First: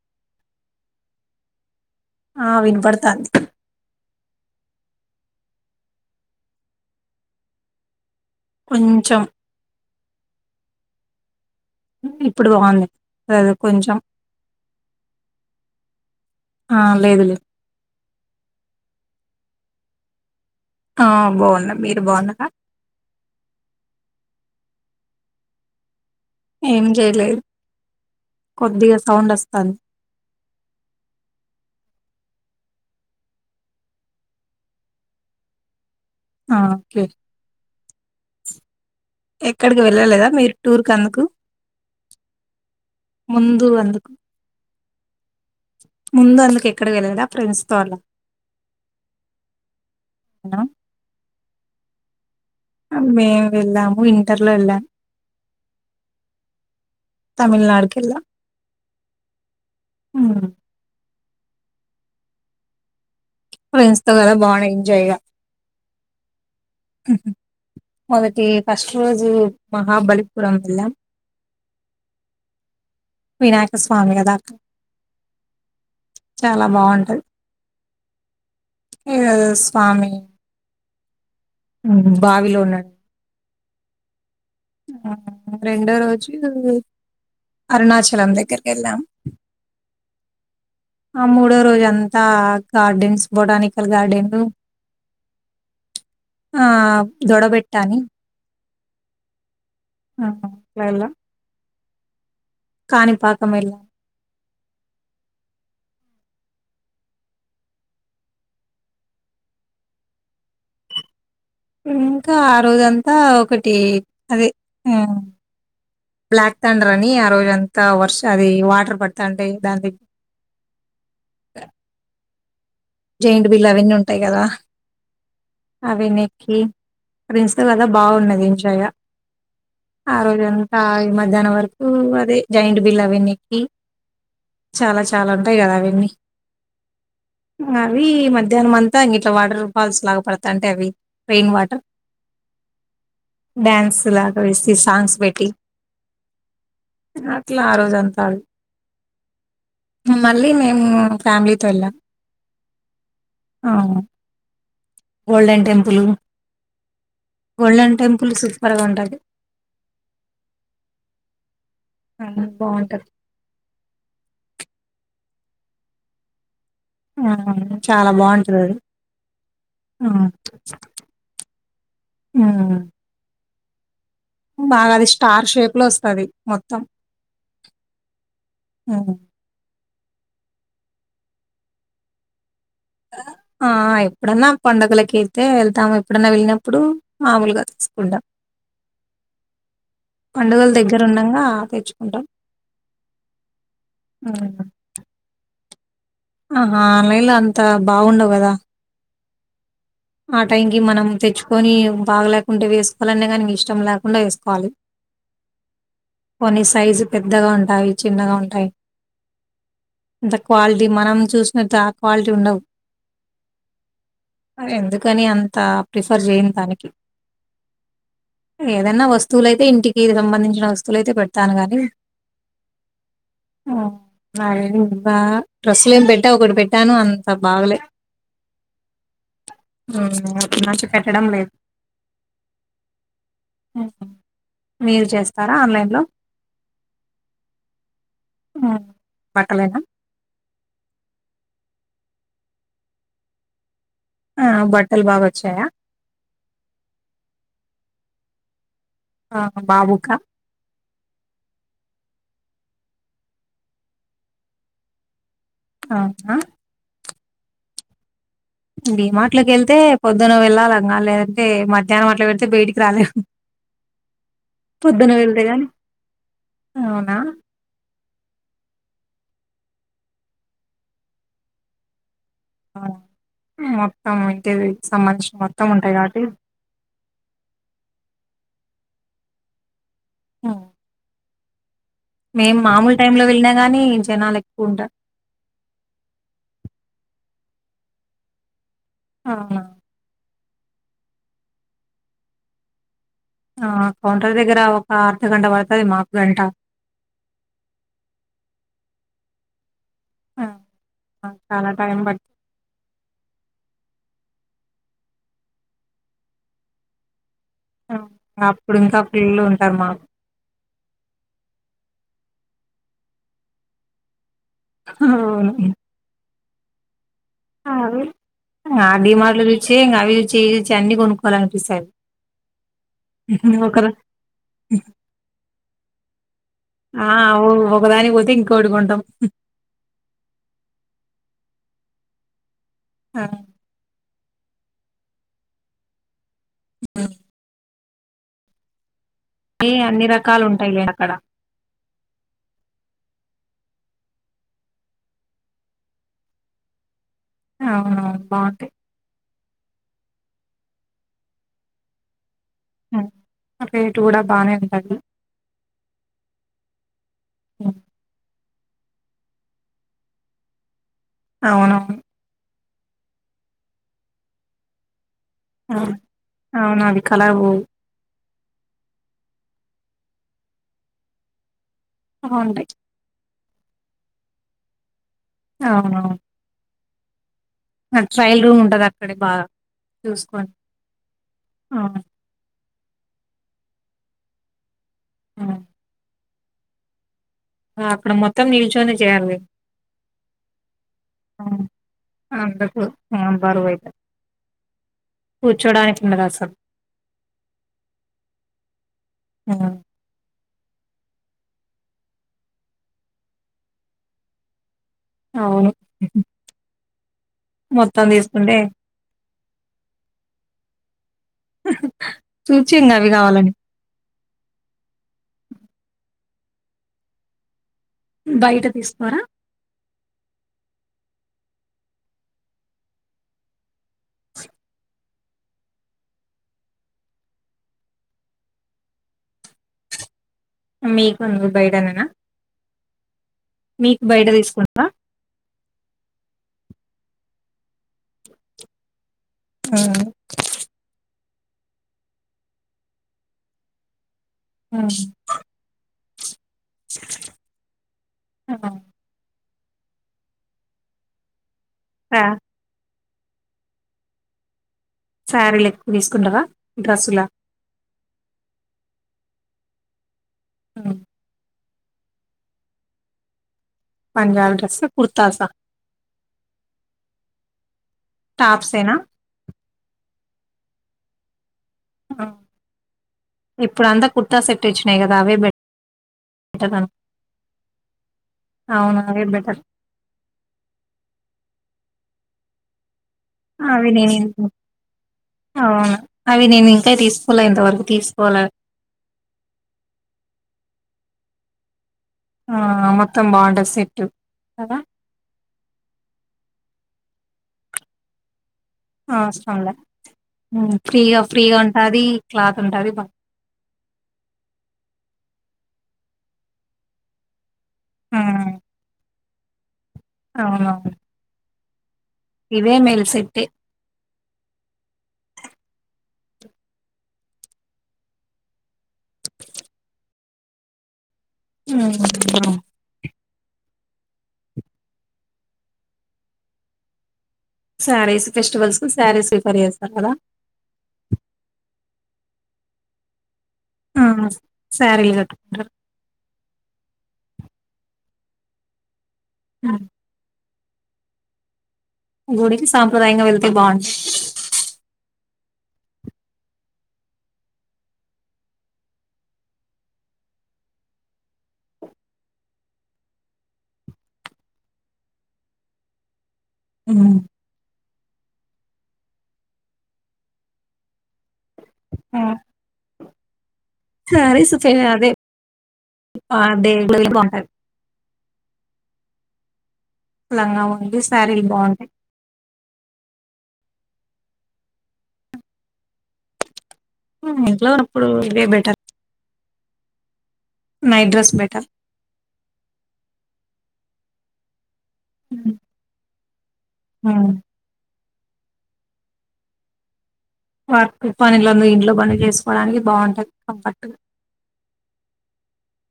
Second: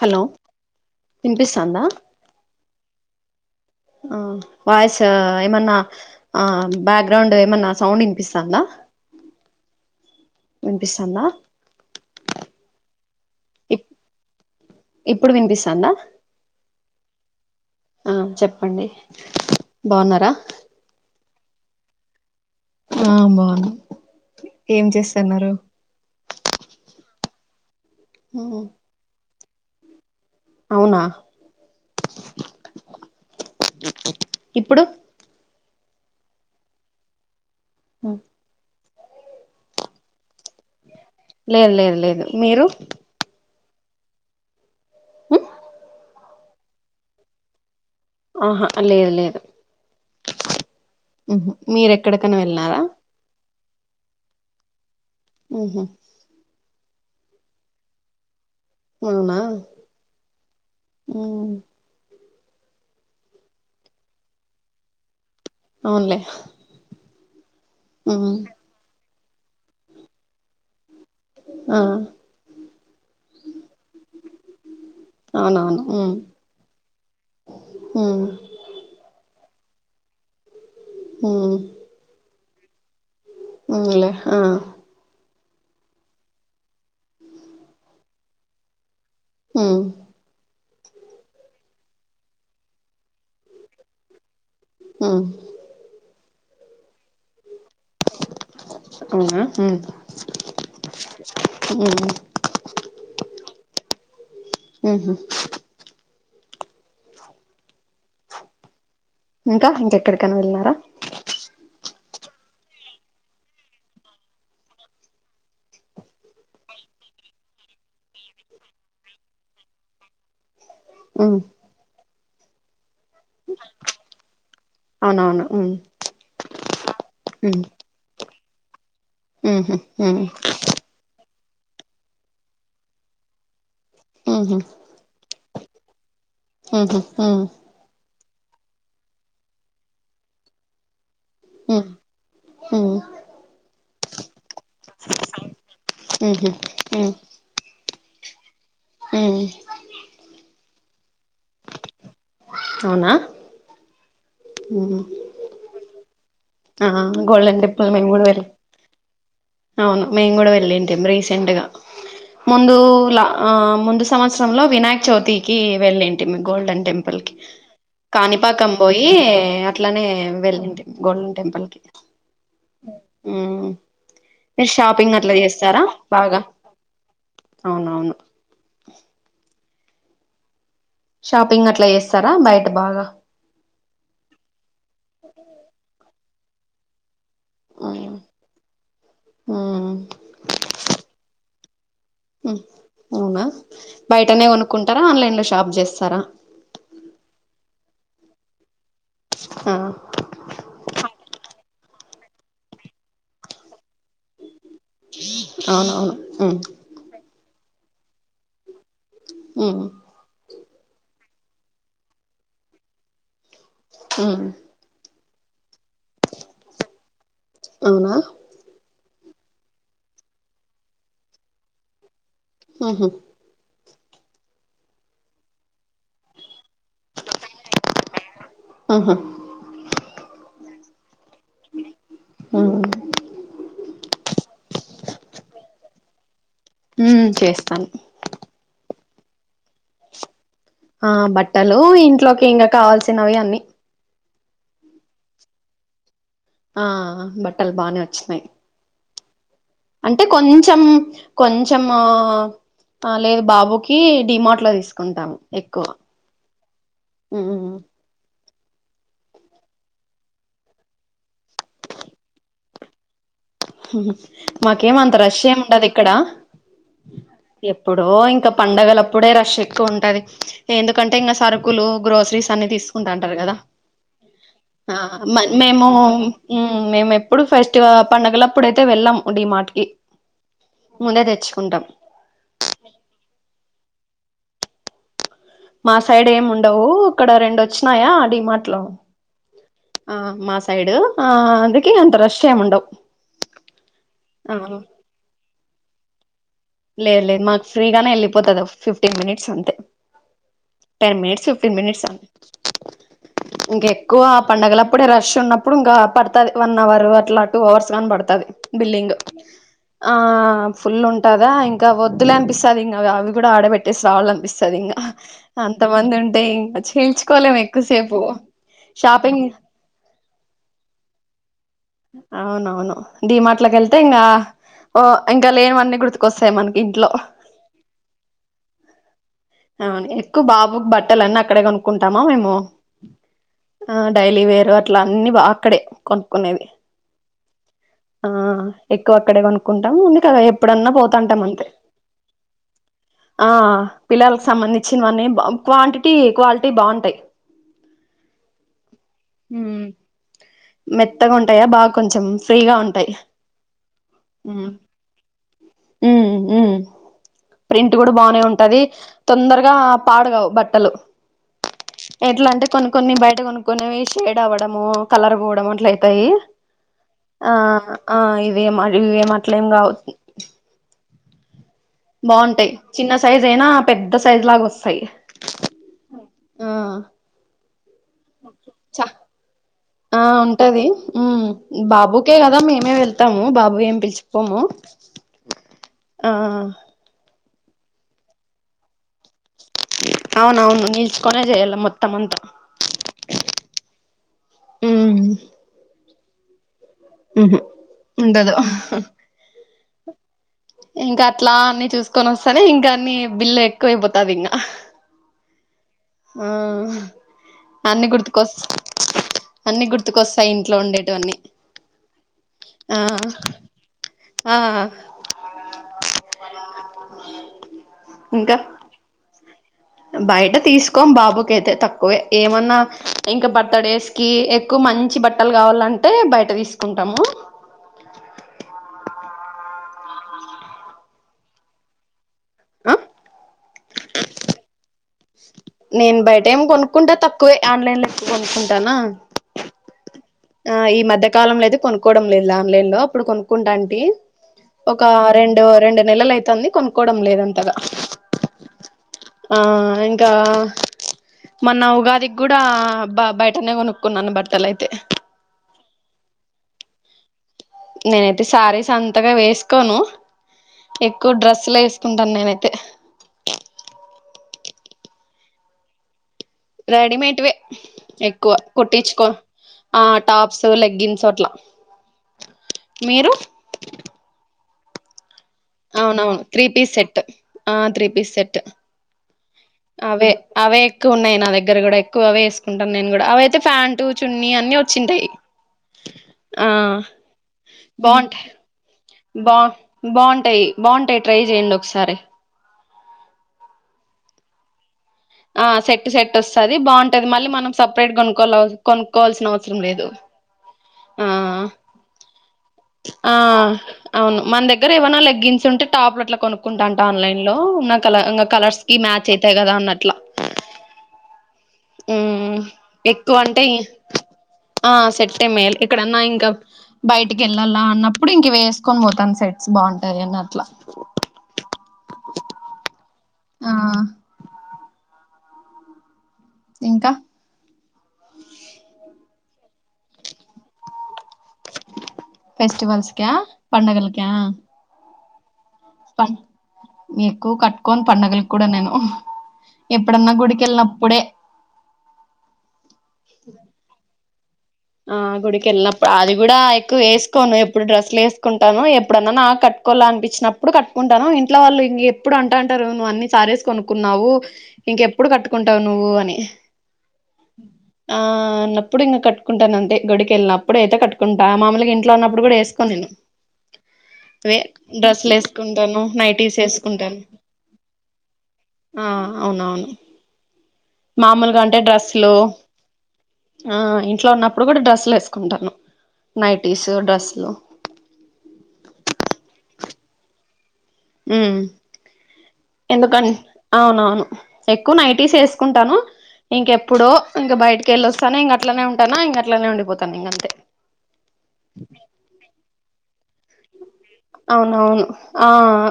Hello వినిపిస్తాందా ఆ వినబడుతాంది ఆ వాయిస్ ఏమన్నా బ్యాక్గ్రౌండ్ ఏమన్నా సౌండ్ వినిపిస్త కొంచం వినిపిస్తాన్నా ఇప్పుడు బాగుంది అది కొంచెం ఎప్పుడు వినిపిస్తాందా ఆ లేదు లేదు ఆ చెప్పండి బాగున్నారా ఆ బాగుంద మీరు బాగున్నగా ఆ బాగును ఏం చేస్తున్నారు ఏం చేయలేదు కొద్దిగా సౌండ్ వస్తాంది అవునా ఇప్పుడు ఆఓకే ఆ ఎక్కడికి వెళ్ళలేదా మీరు టూర్ క అందుకు లేదు లేదు లేదు మీరు ముందు అందుకు ముందు అందుకు ఎక్కడికి వెళ్ళదా ప్రెంస్తో అళ్ళ ఆహా లేదు లేదు అవునా? మీరెక్కడ మేము వెళ్ళాము ఇంటర్ లో వెళ్ళాము ఆఓహా తమిళనాడుకిళ్లా అవునా ఫ్రెండ్స్ తో కద బాగున్నాయి ఎంజాయగా అవునులే మొదటి ఫస్ట్ రోజు మహాబలిపురం వెల ఆ వినాయకస్వామిగా దాకాలు అవునవును ఉ ఉ ఏ స్వామి ఉ బావిలో ఉన్నాడు అలే ఆ ఆహ్, రెండో రోజు అరుణాచలం దగ్గరకి వెళ్ళాం ఉ ఆ ముడే రోజంద అంతా గార్డెన్స్ బొటానికల్ గార్డెన్ ఆ ఆ దొడబెట్టాని అవునా ఆ అలాలా ఉ కానీపాకమలా ఉహు ఇంకా ఇంకెక్కడికైనా వెళ్ళినారా ఇంకా ఆ రోజంతా ఒకటి అదే బ్లాక్ తథండర్ అని ఆ రోజు అంతా వర్ష అది వాటర్ పడతా అంటే దా ఆ జైండు బిల్లు అవన్నీ ఉంటాయి కదా అవునవును ఉమ్ అవి నక్కి ప్రస్ ఉమ్ కదా బాగున్నది ఎంజాయ్‌గా. ఉహు ఆ ఉమ్ రోజంతా ఈ మధ్యాహ్నం వరకు అదే జాంట్ బిల్ అవన్నక్కి ఉహు చాలా చాలా ఉంటాయి కదా అవన్నీ ఉహు ఉమ్ అవి మధ్యాహ్నం అంతా ఇ ఇట్లా వాటర్ ఫాల్స్ లాగా పడతా అంటే అవి రెయిన్ వాటర్ ఉమ్ ఉమ్ డ్యాన్స్ లా స్త సాంగ్స్ పెట్టి ఉహు ఉమ్ అట్లా ఆ రోజు అంతాడు ఉమ్ మళ్ళీ మేము ఫ్యామిలీతో వెళ్ళాం అవునా ఉమ్ గోల్డెన్ టెంపుల్ ఆ గోల్డన్ టెపుల్ గోల్డెన్ మేము కూడా టెంపుల్ వెళ్ళి సూపర్ గా ఉంటది అవును మేము కూడా వెళ్ళంటేం రీసెంట్ గా బాగుంటది ముందులా ఆ ముందు సంవత్సరంలో వినాయక చ్యతికి వెళ్ళేంటి గోల్డెన్ టెంపుల్ కి చాలా బాగుంటది కానీపాకం అది పోయి అట్లానే వెళ్ళింటిమి గోల్డెన్ టెంపుల్ కి మీరు బాగా అది షాపింగ్ అట్లా స్టార్ షేప్ చేస్తారా లో వస్తది బాగా మొత్తం అవునవును షాపింగ్ అట్లా చేస్తారా బయట బాగా ఆ ఎప్పుడన్నా పండుగలక వెళ్తే వెళ్తాము ఎప్పుడన్నా వెళ్ళినప్పుడు మామలుగా ఉమ్ తీసుకుంటాం ఉమ్ పండుగలు దగ్గర ఉండగా తెచ్చు అవునా బయటనే కొనుక్కుంటారా ఆన్లైన్ లో షాప్ చేస్త ఆ ఆన్లైన్ లో అంత బాగుండవు కదా ఆ ఆ టైం కి మనం తెచ్చుకొని బాగలేకుంటే వేసుకోవాలనే కానీ ఇష్టం లేకుండా వేసుకోవాలి అవునవును కొన్ని సైజు పెద్దగా ఉంటాయి చిన్నగా ఉంటాయి ఉమ్ ఇంత క్వాలిటీ మనం చూసినట్టు ఆ క్వాలిటీ ఉండవు హ ఎందుకని అంత ప్రిఫర్ చేయని దానికి అవునా వస్తువులయితే ఇంటికి సంబంధించిన వస్తువులుయితే పెడతాను గానీ ఆహా మ డ్రెస్ ఇక్కలేం పెట్టా ఒకటి పెట్టాను అంత బాగలే ఉహు అ నచ్చితే [inaudible] పెట్టడం లేదు ఉమ్ మీరు చేస్తారా ఆన్లైన్ లో హ చేస్తాను బట్టలేన ఆ బట్టలు ఇంట్లోకి ఇంకా కావాల్సినవి అన్నీ ఆ బట్టలు బాగా వచ్చాయా ఆ బట్టలు బానే వచ్చినాయి ఆ బాబుకా అంటే కొంచెం కొంచెం ఆ లేదు బాబుకి డిమార్ట్ లో తీసుకుంటాము అవున ఆ డి మార్ట్ కి వెళ్తే పొద్దున్న వెళ్ళాలింగా లేదంటే మధ్యాహ్నం అట్ పెడితే బయటికి రాలేము మాకేమంత రష్ వెళ్తే గాని ఏమిండదు ఇక్కడ అవునా ఎప్పుడో ఇంకా పండగల ఇప్పుడే రష్ ఎక్కువ ఉంటది ఎందుకంటే ఇంకా సరుకులు గ్రో శ్రీస్ అన్ని ఆ! తీసుకుంటా అంటారు కదా మొత్తం ఇంటికి సంబంధించిన మ మొత్తం మేము ఉంటాయి కాబట్టి మేము ఎప్పుడు ఫస్ట్గా పండగల అప్పుడైతే వెళ్ళాం డి మార్ట్ కి హ్మ్. ముందే తెచ్చుకుంటాం జనాల ఎక్కువ ఉంటారూ మా సైడ్ ఏమి ఉండవు ఇక్కడ రెండు వచ్చినాయా డి మార్ట్ లు అవున ఆ మా సైడ్ ఆ అందుక అంత రష్ ఏం ఉండవు ఆ కౌంటర్ ఆ దగ్గర ఒక అర్ధగంట పడుతుంది మాకు గంట లేదు లేదు మాకు ఫ్రీ గానే వెళ్ళిపోతుంది ఫిఫ్టీన్ మినిట్స్ అంతే ఆ టన్ ఆ! మినిట్స్ చాలా ఫిఫ్టీన్ టైం మినిట్స్ పడుతది ఇంక ఎక్కువ పండగల అప్పుడే రష్ ఉన్నప్పుడు ఇంకా పడుతది వన్ అవర్ అట్లా టూ అవర్స్ గాని పడుతది అప్పుడు ఇంకా బిల్డింగ్ ఫుల్ ఉంటారు మాకు ఆ ఫుల్ ఉ కదా ఇంకా వద్దులే అనిపిస్తది ఇంకా అవి కూడా ఆడ పెట్టేసి రావాలి అనిపిస్తది సరి ఇంగా అవును అంతమంది ఉంటే ఇంకా చీల్చ్ ఆ డీమాట్ల జూచి ఇంకా అవి జూచి ఈ జూచి అన్ని కొనుక్కొవాలి అనిపిస్తది అవునవును డీమాట్లోకి వెళ్తే ఇంకా ఓ ఇంకా లేనివన్నీ గుర్తు వస్తాయి మనకి ఇంట్లో ఆ ఒకదానికి పోతే ఇంకోటి కొంటాం అవును ఎక్కువ బాబు బట్ట లన్ని అక్కడే కొనుకుంటాము మేము ఆ, ఆ డై లీ వేరు అట్లా అన్ని బా అక్కడే కొనుక్కునేది ఉమ్ ఆ ఎ ఎక్కువ అక్కడే ఏ కొనుక్కుంటాం అన్ని ఉంది కదా రకాలు ఉంటాయిలే ఎప్పుడన్నా అక్కడ పోతాంటాం అంతే ఆ పిల్లలకి సంబంధించినవన్నీ క్వాంటిటీ క్వాలిటీ బాగుంటాయి అవునవును బాగుంటాయి మెత్తగా ఉంటాయా బాగా కొంచెం ఫ్రీగా ఉమ్. ఉంటాయి రేటు కూడా బానే ఉమ్ ఉంటది ఉమ్ ఉమ్. ప్రింట్ కూడా బానే ఉంటది తొందరగా పాడుగావు బట్టలు అవునవును ఎట్లా అంటే కొన్ని కొన్ని బయట కొనుక్కొనేవి షేడ్ అవ్వడము కలర్ పోవడం అట్ల అవును అయితాయి అవును అవి కలర్ ఆ పోవు ఆ ఇవేమి ఇవే అట్లేం గావు బాగుంటాయి చిన్న సైజ్ అయినా పెద్ద సైజు లాగా వస్తాయి అవునా ఆ ట్రయల్ రూమ్ ఉంటది చ అక్కడ బాగా ఆ చూసుకోండి ఉంటది ఉమ్ అవును, బాబుకే కదా మేమే వె వెళ్తాము బాబు ఏం పిలిచిపోము అవును. ఆ అక్కడ మొత్తం నిల్చొని చేయ్యాలి అవునవును నిల్చుకొనే ఉమ్ చేయాల మొత్తం అంతా అలాటప్పుడు బరువైతయ్ కూర్చోడానికి ఉండ దసలు ఊహూ ఉండదు ఉమ్. ఇంకా అట్లా అన్ని చూసుకొని వస్తానే ఇంకా అన్ని బిల్లు ఎక్కువైపోతది ఇంగా అవును ఆ అన్ని మొత్తం గుర్తుకోస్ తీసుకుంటే అన్ని గుర్తుకొస్తాయి ఇంట్లో ఉండే చూచింగా అవి కావాలని ఆ ఇంకా బయట తీసుకోరా బయట తీసుకోం బాబుకైతే తక్కువే ఏమన్నా ఇంకా బర్త్ డేస్ కి ఎక్కువ మంచి బట్టలు గావాలంటే బయట తీసుకుంటాము [inaudible] మీకుంది బైడన్నానా ఆ మీకు బయట తీసుకుంటవా నేను బయట ఏం కొనుక్కుంటా తక్కువే ఆన్లైన్ లో ఇచ్చి కొనుక్కుంటానా ఉమ్ ఆ ఈ మధ్య కాలంలో అయితే కొనుక్కోవడం లేదు ఆన్లైన్ లో అప్పుడు కొనుక్కుంటా అంటీ ఆ ఒక రెండు రెండు నెలలైతే తంది కొనుక్కవడం లేదంతగా ఆ ఇంకా మన్న ఆ ఉగాదిక్కూడా బ బయటనే కొనుక్కున్నాను బట్టలైతే శారీలు ఎక్కువ దీసుకుంటార డ్రస్సు లా నేనైతే శారీస్ అంతగా వేసుకోను ఎక్కువ డ్రస్ స్స్లే వేసుకుంటాను నేనైతే పంజాబ్ డ్రెస్ కుర్తాస రెడీమేట్వే ఎక్కువ ఏనా కుట్టించుకో ఆ టాప్స్ లెగ్గిన్స్ అట్ల ఇప్పుడంతా కుర్తా సెట్టొచ్చినాయి గదా అవే బె అవునవును త్రీ పీస్ సెట్ ఆ త్రీ పీస్ సెట్ అవును అవే బెటర్ అవే అవే ఎక్కువున్నాయి నా దగ్గర కూడా ఎక్కువ అవే వేసుకుంటాను నేను కూడా అవియితే అవి ప్యాంటు నేను చున్నీ అన్ని వచ్చింటాయి అవును అవి ఆ నేనికా తీసుకోలే ఇంతవరకు తీసుకోవాల బాగుంటాయి బా బాగుంటాయి బాగుంటాయి ట్రై చెయండి ఒకసారి ఆ మొత్తం బార్డర్ సెట్టు కదా ఆ సెట్ సెట్ వస్తుది బాగుంటది మళ్ళీ మనం సపరేట్గాను కొల కొనుక్కల్సిన అవసరంలే అవసరం లేదు ఉమ్, ఫ్రీగా ఆ ఫ్రీగా ఉంటది క్లాత్ ఉంటది బా- ఆ అవును మన దగ్గర ఏమనా లగ్గించ స్తుంటే టాప్లు అట్లా కొనుక్కుంటా అంట ఆన్లైన్ లో ఉ కలకా కలర్స్ క మ్యాచ్ అవుతయి కదా అన్నట్టు అవును ఉ ఎక్కువంటే ఆ సెట్టె మేల్ ఎక్కడన్నా ఇంకా బయటికి యెళ్ళాలా అన్నప్పుడు ఇంక వేసుకొని పోతాను సెట్స్ బాగుంటాయి అని అట్లా ఉమ్, ఆ ఇంకా శారీస్ ఫెస్టివల్స్ కు శారీస్ రిఫర్ జేస్తారు కదా ఫెస్టివల్స్ క ఆ సారీలు గట్టుకుంట ఎక్కువ కట్టుకోను పండగలక్కూడా నేను ఎప్పుడన్నా గుడికి కెళ్నప్పుడే గుడికి సాంప్రదాయంగా వెళ్తే బాగుం కెల్నప్పుడు అది గూడా ఎక్కువ యేసుకోను ఎప్పుడు డ్రెస్లు వేసుకుంటాను ఎప్పుడన్నా నాకు కట్టుకోళ్ల అనిపించినప్పుడు ఇప్పుడు కట్టుకుంటాను ఇంట్లో వాళ్ళు ఇంక ఎప్పుడు అంటా అంటారు నువ్వు అన్ని సారేసి కొనుకున్నావు ఇంకెప్పుడు కట్టుకుంట ఉంటావు నువ్వు అని ఉ ఆ అన్నప్పుడు ఇంకా కట్టుకుంటాను అంతే గుడికిెళ్ళినప్పుడు అయితే కట్టుకుంటా మామూలుగా ఇంట్లో ఉన్నప్పుడు కూడా వే కొనిను శారీస్ వే అదే డ్రెస్సులే సుకుంటాను నైటీస్ దేవుళ్ళవి వేసుకుంటాను బాగుంటాయి ఆ అవునవును లంగా ఓణి శారీలు మామూలుగా అంటే బాగుంటాయి డ్రస్సులు ఆ ఇంట్లో ఉన్నప్పుడు కూడా డ్రెస్సులేసుకుంటాను నైట్ ఇంట్లో అప్పుడు ఇదే బెటర్ నైట్ డ్రెస్ ఊ బెటర్ ఎందుక అవునవును ఎక్కువ నైటీసేసుకుంటాను ఇంకెప్పుడో ఇంకా బయటకి వెళ్ళ వస్తు తను ఇంగట్లనే ఉంటానా ఇంగట్లనే ఉండిపోత వర్క్ పనులుందు ఇంట్లో పని చేసుకోవడానికి బాగుంటాది కంఫర్ట్ అవునవును ఆ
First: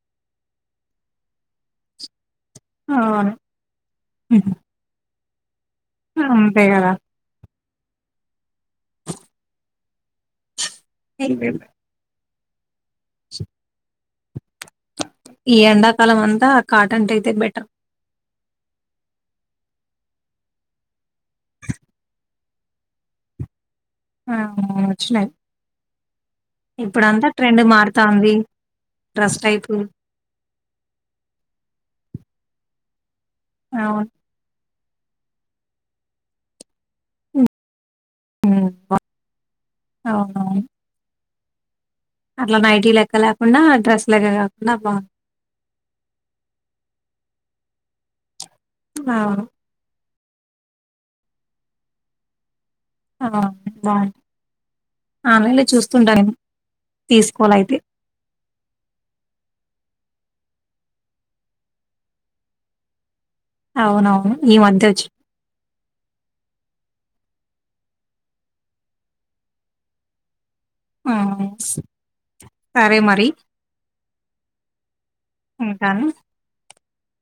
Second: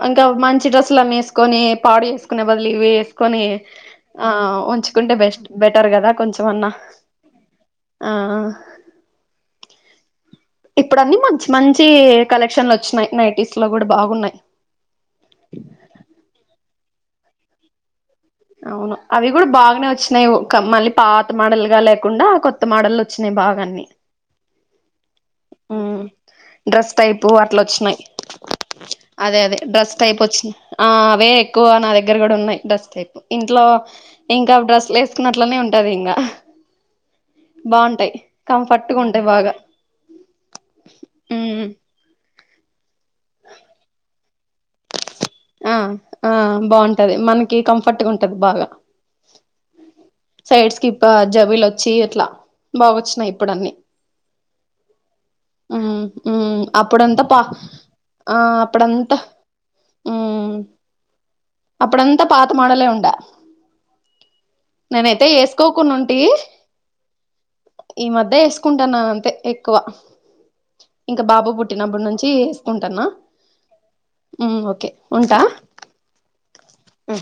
ఇంకా మంచి డ్రెస్సులన్ని వేసుకొని పాడు వేసుకొ కునే బదులు ఇవి అవును యేసుకొని ఆ ఉంచుకుంటే బెస్ట్ బెటర్ కదా అంతే కొంచెంమన్నా కదా ఆ ఇప్పుడు అన్నిీ మంచి మంచి కలెక్షన్లు వచ్చినయి నైటీస్ లో కూడా బాగున్నాయి ఈ ఎండాకాలం అంతా కాటన్ టయితే బెటర్ అవును అవి కూడా బాగానే వచ్చినాయి మళ్ళీ పాత మడలుగా లేకుండా కొత్త కొత్త మోడల్లు వచ్చినా బాగాన్నన్ని ఆ ఉ డ్రస్ టైపు ఇప్పుడంతా అట్ల ట్రెండ్ వచ్చినాయి మారుతాంది అదే డ్రెస్ అదే టైప్ డ్రస్ టైప్ వచ్చినంది ఆ అవే ఎక్కువ నా దగ్గర కూడా ఉన్నాయి డ్రెస్ టైప్ ఇంట్లో ఇంకా డ్రెస్లు వేసుకున్నట్లనే ఉంటది ఇంకా బాగుంటాయి కంఫర్ట్గా ఉంటాయి బాగా ఆహా హ అట్లా నైటీ లెక్క లేకుండా డ్రెస్ లెక్క కాకుండా బాగుంది ఆ ఆ బాగుంటది మనకి కంఫర్ట్ ఉంటది బాగా ఆ సైడ్స్కిి జబులు వచ్చి అట్లా బాగు వచ్చినయి అవును. ఇప్పుడున్నిీ బావుంది. ఆన్‌లైన్‌లో చూస్తుంటా నేను అప్పుడంతా పా తీసుకోవాలయితే. ఆ అప్పుడంతా అప్పుడంతా పాత మోడలే ఉండ అవునవును ఈ మధ్య వచ్చి ఎకోకుండా ఉంటే ఈ మధ్య వేసుకుంటాన్నా అంతే ఎక్కువ ఇంకా హ్మ్. బాబు పుట్టినప్పుడు నుంచి సరే వేసుకుంటాన్న మరి ఓకే ఉంటా ఉంటాను. ఆ